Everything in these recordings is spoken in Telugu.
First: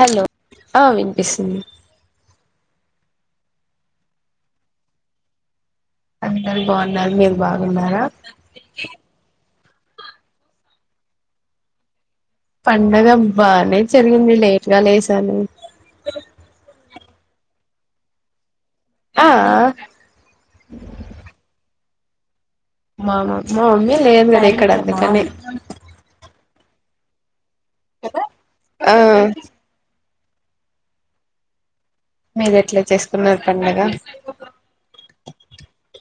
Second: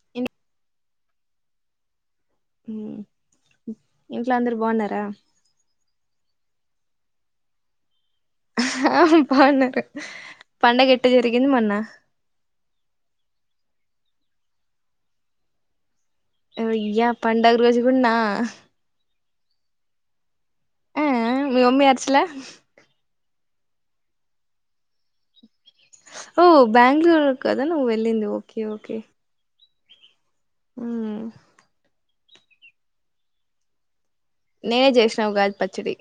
హలో ఆ వినిపిస్తుంది ఉ ఇంట్లో అందరు బాగున్నారా అందురు బాగున్నారు మీరు బాగున్నారా పండగేట్టు జరిగింది మొన్న పండుగ బానే జరిగింది లేట్గా లేసాను అయ్యా పండగ రోజుకుడ్న ఆ ఆ మీ మమ్మీ ఆచలే మా మా మమ్మీ లేదు కదా ఇక్కడ అందుకని ఓ బ్యాంగ్లుర్ కదా నువ్వు వెళ్ళింది ఓకే ఓకే ఆ ఉ మీరు ఎట్లా చేసుకున్నారు పండగ నేనే చేసినా ఉగాది పచ్చడి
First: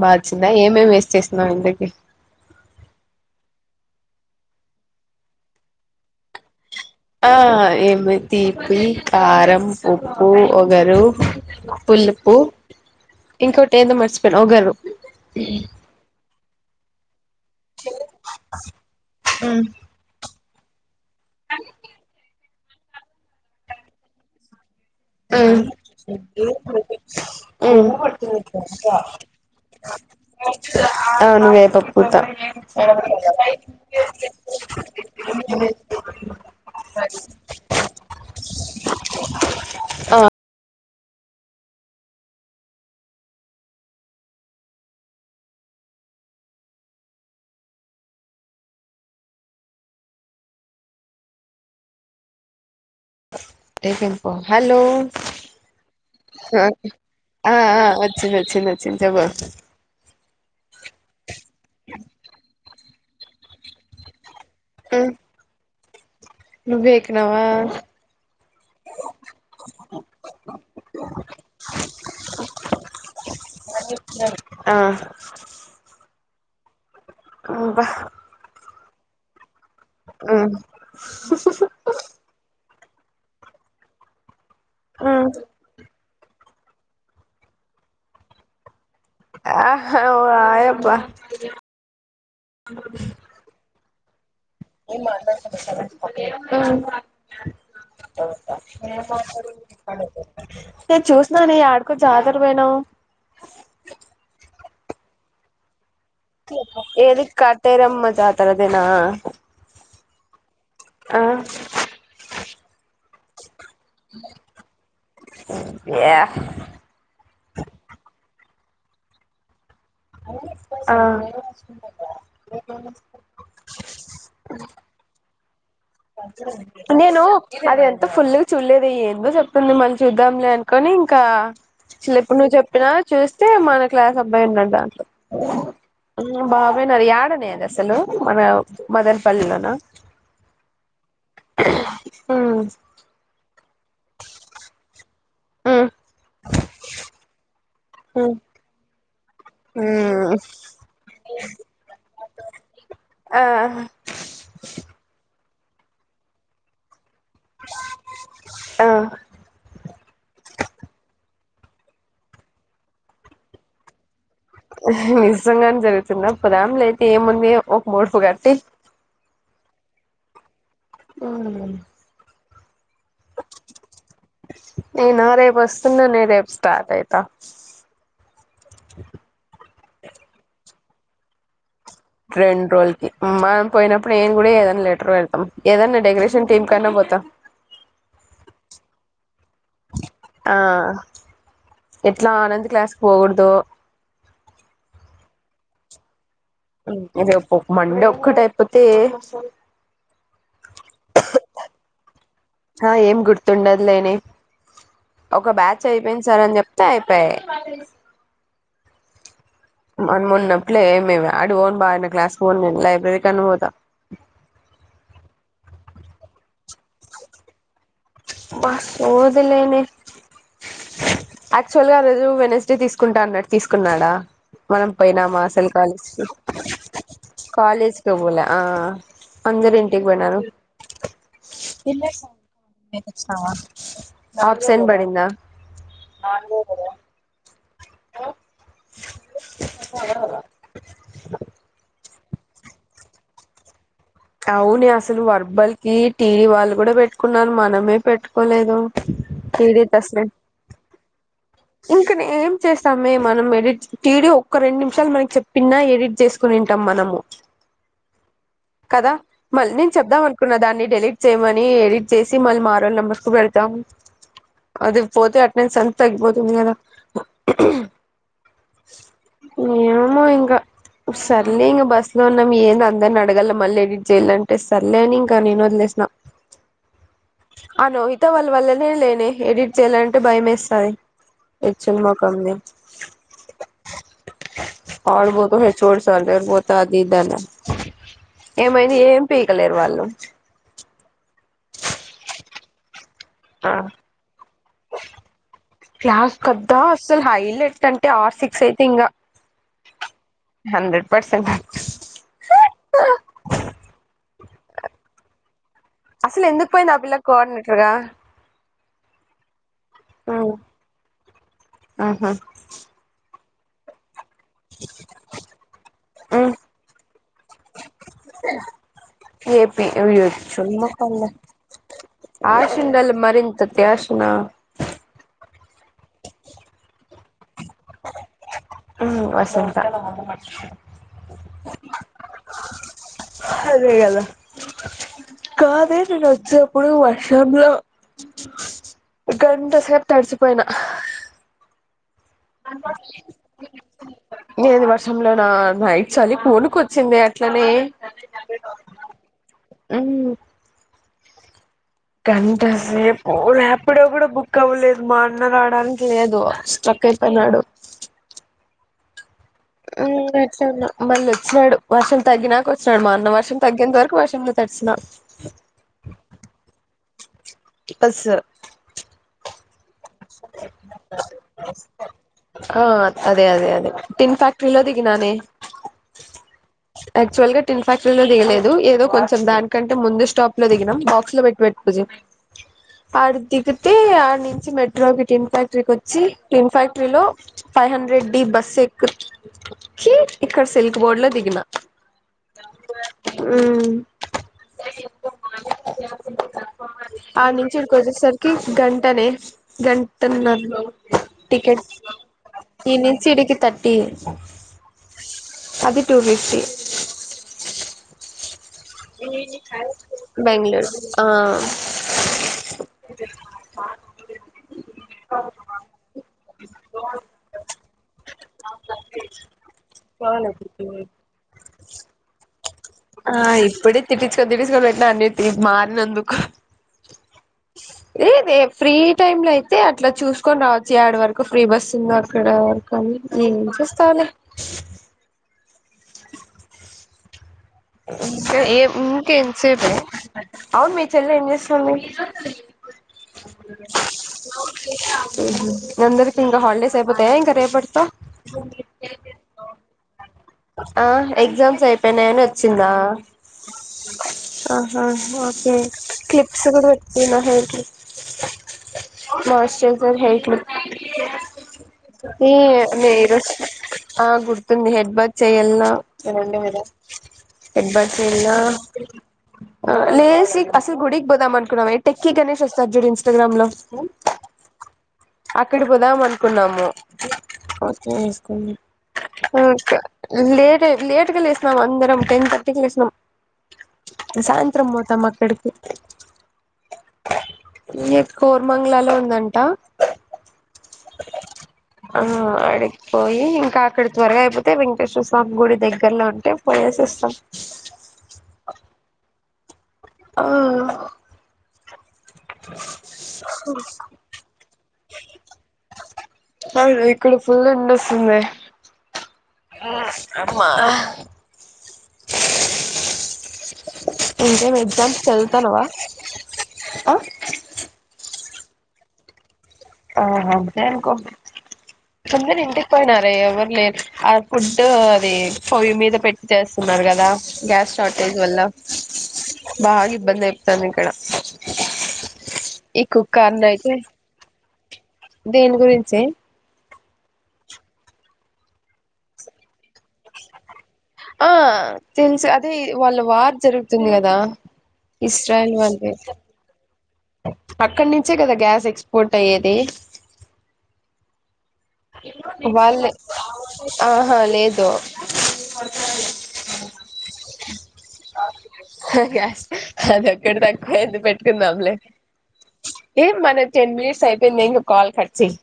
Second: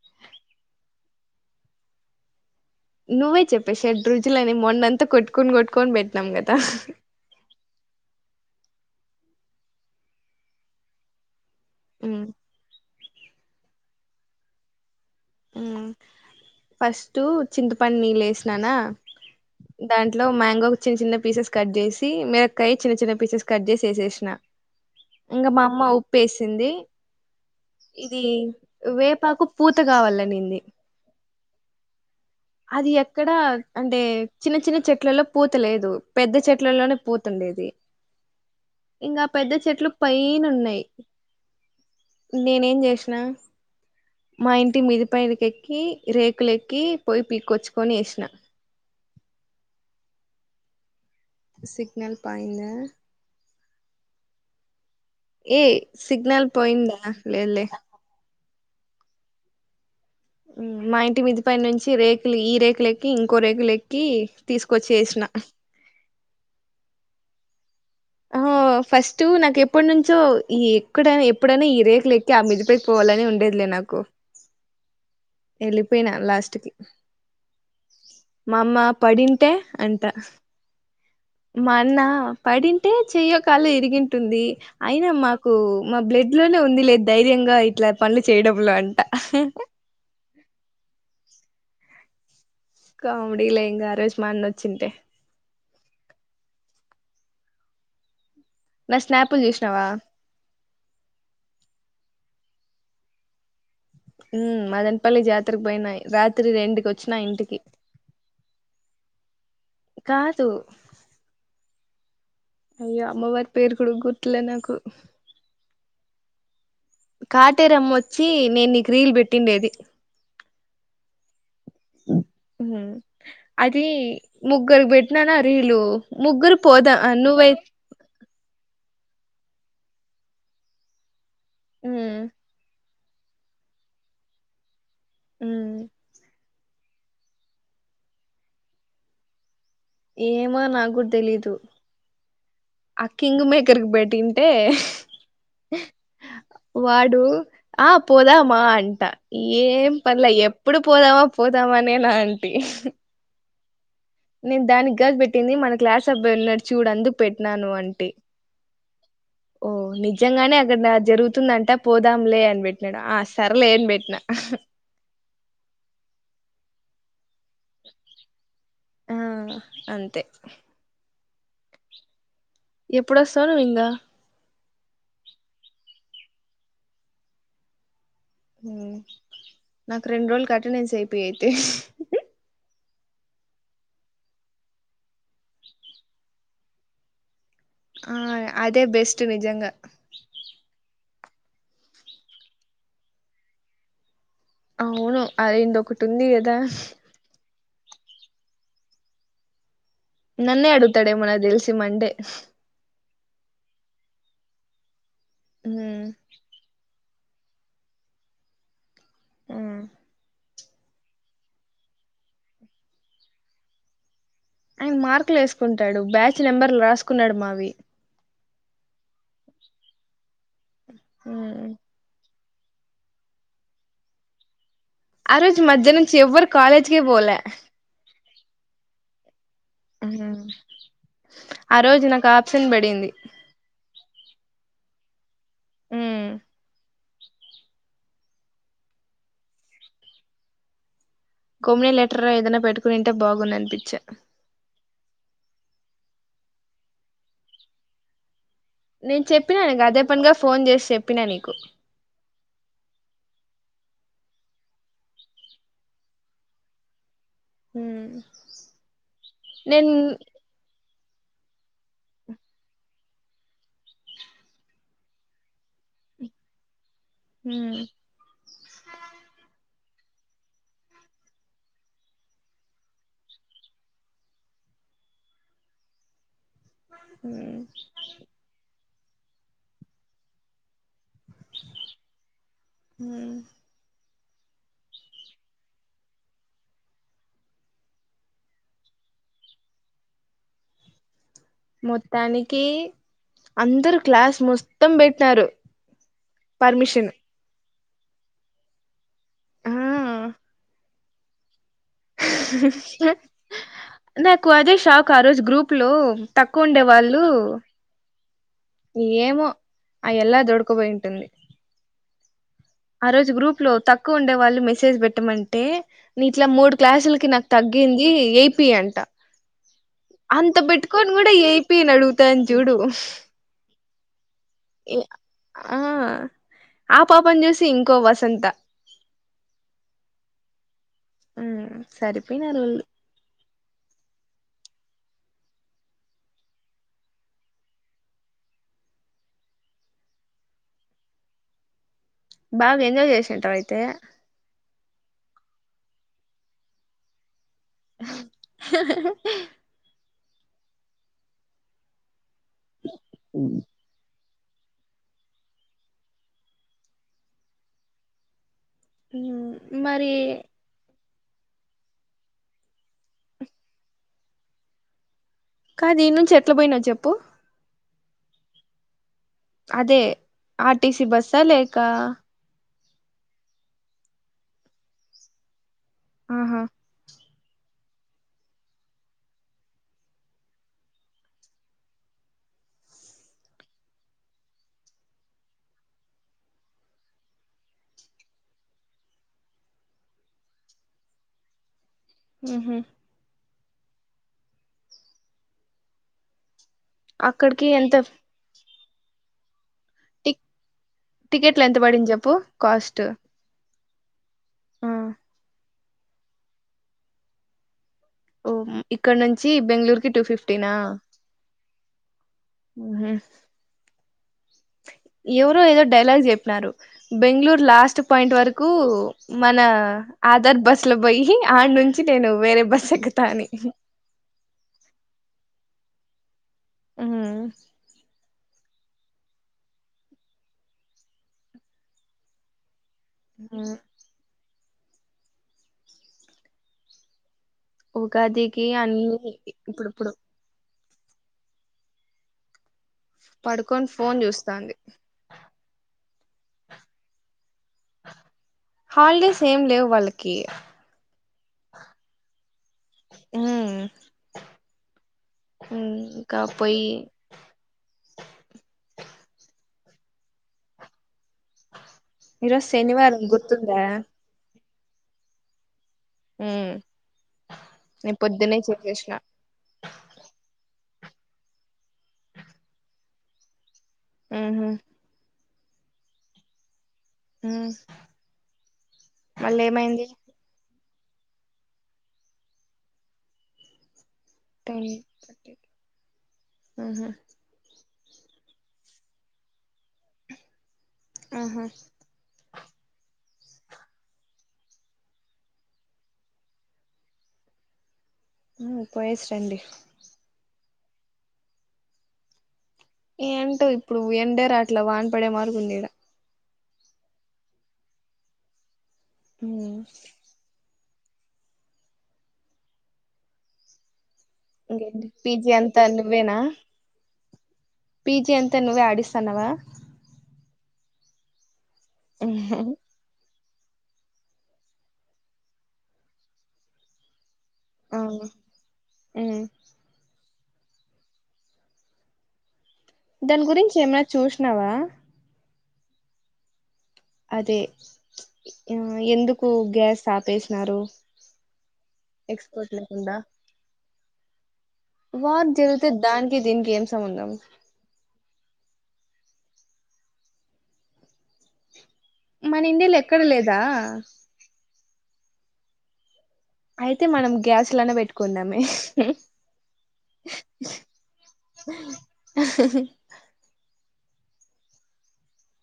బా వచ్చిందా ఏమేం వేస్ చేస్తున్నావ్ ఇంతకి నువ్వే చెప్పే షెడ్ రుజిలని మొన్నంత కోటుకోన్ కోటుకోన్ బెట్ నమ్ కదా ఆ ఏమి తీపి కారం ఉప్పు ఒగరు హ్మ్ పులుపు ఇంకోటి ఏందో మర్చిపోయిన ఒగరు హ్మ్ ఫస్ట్ చింతపని నీళ్ళ వేసిననా ఉమ్ దాంట్లో మ్యాంగో చిన్న చిన్న పీసెస్ కట్ చేసి మిరొకాయ చిన్న చిన్న పీసెస్ కట్ చేసి వేసేసిన ఇంగ హమ్ మా అమ్మ ఉప్పు వేసింది ఉమ్ ఇది వేపాకు పూత కావాలనింది అవునులే అది ఎక్కడా అంటే చిన్న చిన్న చెట్లలో పూత లేదు పెద్ద చెట్లలోనే పూత ఉండేది ఇంకా పెద్ద చెట్లు ఆ పైన ఉన్నాయి నేనేం చేసినా మా ఇంటి మిది పైనకి ఎక్కి రేకులేక్కి పోయి పీకొచ్చుకొని వేసిన సిగ్నల్ పైన ఎహే పో హలో ఏ సిగ్నల్ అ పోయిందా అ లేదులే ఆ వచ్చింది వచ్చింది వచ్చింద్ చెప్పు మా ఇంటి మిది పైన నుంచి రేకులు ఈ రేకుల ఎక్కి ఇంకో రేకులెక్కి తీసుకొచ్చి ఆసిన నువ్వే ఎక్కినవా ఆ ఫస్ట్ నాకు ఎప్పటి నుంచో ఈ ఎక్క ఎప్పుడైనా ఈ రేకు లెక్కి ఆ మిదిపేకి పోవాలని ఉండేది లే ఆ వెళ్ళిపోయినా లాస్ట్ కి అబ్బా మా అమ్మ పడింటే అంట్ర మ్మ్ మాన్న పడింటే చెయ్యకాలో ఇరిగింటుంది. అయినా మాకు మా బ్లడ్ లోనే ఉంది లేదు ధైర్యంగా ఇట్లా పనులు చేయడంలో అని ఆ ఓహ్ రాయబ్బ కామిడిలే ఇంకా ఆరోజు మా అన్న ఓ ఆ నా స్నాపులు చూసినావా నేను చుతుననే ఆడుకోదర ట్ పోయినవ్ హ మదన్పల్లి జాతరకి బోయినై ఏది కటేరమ్మజాతరకేనా కాదు హ అయ్యో అమ్మవారి పేరు కూడా గుర్తులే నాకు ఎహ్ కాటేరమ్మ వచ్చి నేను నీకు రీల్ పెట్టిండేది. ఆ అది ముగ్గురు పెట్టినాను ఆ రీలు ముగ్గురు పోదా నేను నువ్వై అది ఎంత ఫుల్ చూడలేదు ఎందో చెప్తుంది మళ్ళీ చూద్దాంలే అనుకొని ఇంకా అసలు ఉమ్ ఎప్పుడు నువ్వు చెప్పినా చూస్తే మన క్లాస్ అబ్బాయి ఉన్నాడు దాంట్లో ఉమ్ బాగా పోయినాడు యాడనే అది అసలు మన మదనపల్లిలోన ఎమో నాకూడా తెలీదు అకింగ్ మే ఎక్కరికి పెట్టింటే వాడు ఆ పోదామా అంట ఏం పర్లే ఎప్పుడు పోదామా పోదామానే నాంటి ఆ నేను దానికి కాదు పెట్టింది మన క్లాస్ అబ్బాయి ఉన్నాడు చూడు అందు పెట్టినాను అంటే ఆ ఓ నిజంగానే అక్కడ అది జరుగు తుందంటా పోదాం లే అని పెట్టినాడు ఆ సరే లే అని పెట్టినా నిజంగానే జరుగుతుందాప్పుదాం లే అయితే ఏముంది ఒక మూడుపు కట్టి ఆ అంతే హమ్ ఎప్పుడోస్త రింగ న్నుందే రేప్ స్టార్ట్ అయితా మ్ నాకు రెండ్రోజులకి అటెండెన్స్ ఏపి అయితే రెండ్రోజుల కి మనం పోయినప్పుడు ఎం కూడా ఏదన్నా లెటర్ పెడుతాం ఏదన్నా డెకరేషన్ టీం కన్నా త ఆ అదే బెస్టు నిజంగా ఆ ఎట్లా ఆనంద్ క్లాస్కు పోకోడదు అవును అదెందోకటి ఉంది అద్ ఇది ఒ మండే ఒక్కటైపోతే నన్నే అడుగుతాడేమో నకు తెల్సి మండే ఏం గుర్తుండద్లేనే ఒక ఉమ్, బ్యాచైపోయింది సార్ అని చెప్తే అయి పే. ఉమ్. మన మోన్నప్పులే ఏమేవ్ అటు పోను బనే క్లాస్కి పోను నేను లైబ్రరీకన్న పోతా ఆయన మార్కులేస్కుంటాడు బ్యాచ్ నెంబర్లు రాస్కున్నాడు మావి బ సోదిలేనే ఉమ్. యాక్చువల్గా ఆ రోజు వెనస్డే తీసుకుంటా అన్నాడు తీస్కున్నాడా మనం ఆ పోయినామా రోజు అసలు మధ్య నుంచి కాలేజ్కి ఎవ్వరు కాలేజ్కే పోలే కాలేజ్కే పోలే ఆ అందరింటికి పోయినారు ఉమ్. ఆ రోజు ఎల్లేస నాకు ఆప్షన్ పడింది ఏళ్ళొచ్చినావ ఆప్సెం బడిందా హాలో కోమేలి లెటర్ ఏదైనా పెట్టుకునింటే బాగుందనిపించే. అవునే అసలు వర్బల్కి టీవి వాళ్ళు కూడా పెట్టుకున్నారు మనమే పెట్టుకు. నేను చెప్పినా నికు అదే పనిగా ఫోన్ చేసి చెప్పినా నీకు ఇంక ఏం చేస్తామే మనం ఎడి టీడీ ఒక్క రెండు నిమ్షాలు మనకి చెప్పింన్నా ఎడిట్ చేస్కునింటాం మా మనము. హూ మ్ కదా మళ్ నేను చెప్దాం అనుకున్న దాన్ని డెలీట్ చేయమని ఎడిట్ చేసి మళ్ళీ మారోళ్నెంబర్కు పెడ్తాం అది పోతే అట్నై సంతకుపోతుండే గద హూ మ్ ఏమొ ఇంగ సర్లే ఇంగ బస్లో ఉన్నాం ఏంది అందరినడగల మళ్ళేడిట్ చేయాలంటే సర్లే అని ఇంకా నేను ఓదిలేసినా హ్మ్ ఆ లోహత వాళ్ళ వల్లనే లేనే ఎడిట్ చేయాలంటే భయమేస్తది ఏచ్చుల్ మొకంది హ్మ్ ఆడు బోతో హెచ్ఒడి సర్ దగ్గరికి పోతే అది ఇదనే ఏమైంది ఏం పీకలేరు వాళ్ళు. మొత్తానికి. ఆ అందరు క్లాస్ మొత్తం పెట్టరు పర్మిషన్ టంటే ఆర్ సిక్స్ అయితే ఇంగా ఆ హండ్రెడ్ పర్సెంట్ నాకదే షాక్ ఆ రోజు గ్రూప్ ప్లో అసలు ఎందుకు తక్కువుండే పోయింది ఆ పిల్ల వాళ్ళు కోఆర్డినేటర్ గా ఏమో ఆ ఎల్లా దొడ్కపోయింటుంది ఆహా ఆ రోజు గ్రూప్ ప్లో తక్ ఉండే వాళ్ళు మెసేజ్ పెట్టమంటే నిట్లా మూడు క్లాసులకి నాకు తగ్గింది ఏపీ అంట ఏపి అంత పెట్టుకొని కూడా యొచ్చుమోక్కల్క్ ఏపీ అని అడుగుతాను ఆషుండలి మరి అత్యాశనా యి ఆ పాపన్ చూసి ఇంకో వసంత మ్మ్ వసంత ఉమ్ సరిపోయినారు వాళ్ళు హదేగద కాదే నేను వచ్చేప్పుడు వర్షంలో గంట సేపు తడిచిపోయినా నే బాగా ఎంజాయ్ చేసింటావు అయితే [unintelligible] వర్షంలో నా నైట్ చలికి వొనుకు వచ్చింది ఎ ట్లనే ఉమ్ గంట సేపు రాపిడో కూడా బుక్ కవ్వలేదు మా అన్న రాడానికి లేదు స్ట్రక్ అయిపోయినాడు మరి ఉమ్ వచన్నా మళ్ళీ వచ్చినాడు వర్షం తగ్గినాక వచ్చినాడు మా అన్న వర్షం తగ్గేంత వరకు వర్షంలో తడిచినా కాదు ఇడ్ నుంచి ఎట్లా పోయినవు చెప్పు పస్స అదే ఆర్టిసీ బస్స్ అ లేక అ ఆ అదే అదే అదే టిన్ ఫ్యాక్టరీలో దిగిననే ఆహా యాక్చువల్ గా టిన్ ఫ్యాక్టరీ లో దిగలేదు ఏదో కొంచం దానికంటే ముందు స్టాప్ లో దిగినం బాక్స్ లో పెట్టి ఆడు దిగితే ఆనుంచి మెట్ [unintelligible] టీన్ ఫ్యాక్టరీకి వచ్చి టీన్ ఫ్యాక్టరీ లో ఫై హండ్రెడ్ డి బస్ ఎక్కు చ్చి ఇక్కడ సిల్క్ బోర్డ్ లో దిగిన మ్ హు ఉమ్ ఆ అక్కడికి నుంచి ఇడికి ఎంత వచ్చేసరికి గంటనే టిక్ గంటన్నర్ టికెట్లు ఎంత టికెట్ పడింది చెప్పు ఈ నుంచి ఇడికి థర్టీ అ అది టూఫిఫ్టీ ఉమ్ ఇక్కనుంచి బెంగళూరుకి టూ ఫిఫ్టీనా బెంగళూరు ఆ మ్ హు ఎవరో ఏదో డైలాగ్ చెప్పినారు బెంగళూరు లాస్ట్ పాయింట్ వరకు మన ఆధార్ బస్సు లో బోయి ఆనుంచి నేను వేరే బస్ ఎక్కుత అని తిట్టిచ్చుకని తిటిచ్చుకొని పెట్టిన అండి మారినందుకు ఉమ్ ఏదే ఫ్రీ టైమ్ లో అయితే అట్లా చూసుకొని రావచ్చుగ అడ వరకు ఫ్రీ బస్ ఉంద అక్కడ కనీ ఏం చేస్తావ్ లే ఉగాదికి [unintelligible] ఏవ్ ఇంక అన్ని ఎంత సేపె ఇప్పుడిప్పుడు అవును మీ చెల్ల ఏం చేస్తుంది పడుకొని ఫోన్ చూస్తాంది మ్ హు మందరికి ఇంకా హాలిడేస్ అయిపోతయ ఇంకా రేప్ పటత హాలిడేస్ ఏం లేవు వాళ్ళకి ఆ ఎగ్జామ్స్ అయిపోయినాయని వచ్చిందా ఉమ్ ఆహా ఓకే ఇంకా క్లిప్స్ పోయి కూడ పెట్టినా హెయిర్ కి [unintelligible] హేయిట్లు ఈరోజు [unintelligible] శనివారం నేరుస్ గుర్తుందా ఆ గు [unintelligible] హెడ్ బాత్ చేయ్యాలనా ఉమ్ రెండోవద హెడ్ బాత్ నేను పొద్దునే చేసేసిన [unintelligible] అసలు గుడిక్ బోదాం అనుకున్నామె టెక్కి గణష్ వస్తార్ జుడు ఇంస్టాగ్రామ్ లో ఉమ్ అక్కడ పోదామనుకున్నాము ఉమ్ మళ్ళీ ఏమైంది [unintelligible] లేట్ లేటుగా లేసినాం అందారం టెన్ థర్టీకి లేసినాం టెన్ సాయంత్రం పోతాం థర్టీ అక్కడికి ఉహు ఇయే కోర్మంగ్లాలో ఉందంట ఆహా ఆ అడికిపోయి ఇంకా అక్కడ త్వరగా అయిపోతే వెంక్ టేశ్వస్వామి గుడి దగ్గర్లో ఉంటే పోయేసి వస్తాం ఉమ్ పోయెసి రండి ఆ ఏ ఏంటో ఇప్పుడు ఎండే రాట్లే వాన్ పడే మార్గ ఉంది ఇడా [unintelligible] ఇక్కడ ఫుల్ ఎండ వస్తుందే ఉమ్ అమ్మా ఇంకేం [unintelligible] ఎగ్జామ్స్ పీజీ అంతా చదువుతానవా నువ్వేనా ఆ పీజీ అంత అయితే నువ్వే ఆడిస్తానవా కొందర్ ఇంటికి పోయినారే ఎవరు లేదు ఆ ఫుడ్ అది పోయి మీద పెట్టి చేస్తున్నారు కదా గ్యాస్ ఆ షార్టేజ్ వల్ల బాగా ఇబ్బంది [unintelligible] దాని గురించి ఏమైనా చూసినావా దేని గురించే అదే ఉమ్ ఎందుకు గ్యాస్ ఆపేసినారు ఆ తెలుసు అదే ఎక్స్పోర్ట్ లేకుండా వాళ్ళ వార్ జరుగుతుంది కదా వార్ ఇస్రాయిల్ జరిగితే వల్దీ దానికి దీనికి ఏం సంబంధం అక్కడి నుంచే కదా గ్యాస్ ఎక్స్పోర్ట్ అయ్యేది మన ఇండియాలో వాళ్ళే ఎక్కడ లేదా ఆహా లేదు అయితే మనం గ్యాస్ లోనే పెట్టుకున్నామే గ్యాస్ అది ఒక్కటి తక్కువ అయ్యింది పెట్టుకుందాలే ఎ మన టెన్ మినిట్స్ అయిపోయిందా ఇంగ కాల్ కట్ చేయి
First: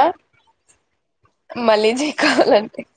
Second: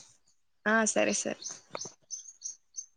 అ ఆ సరే సరే మళ్ళీ [unintelligible]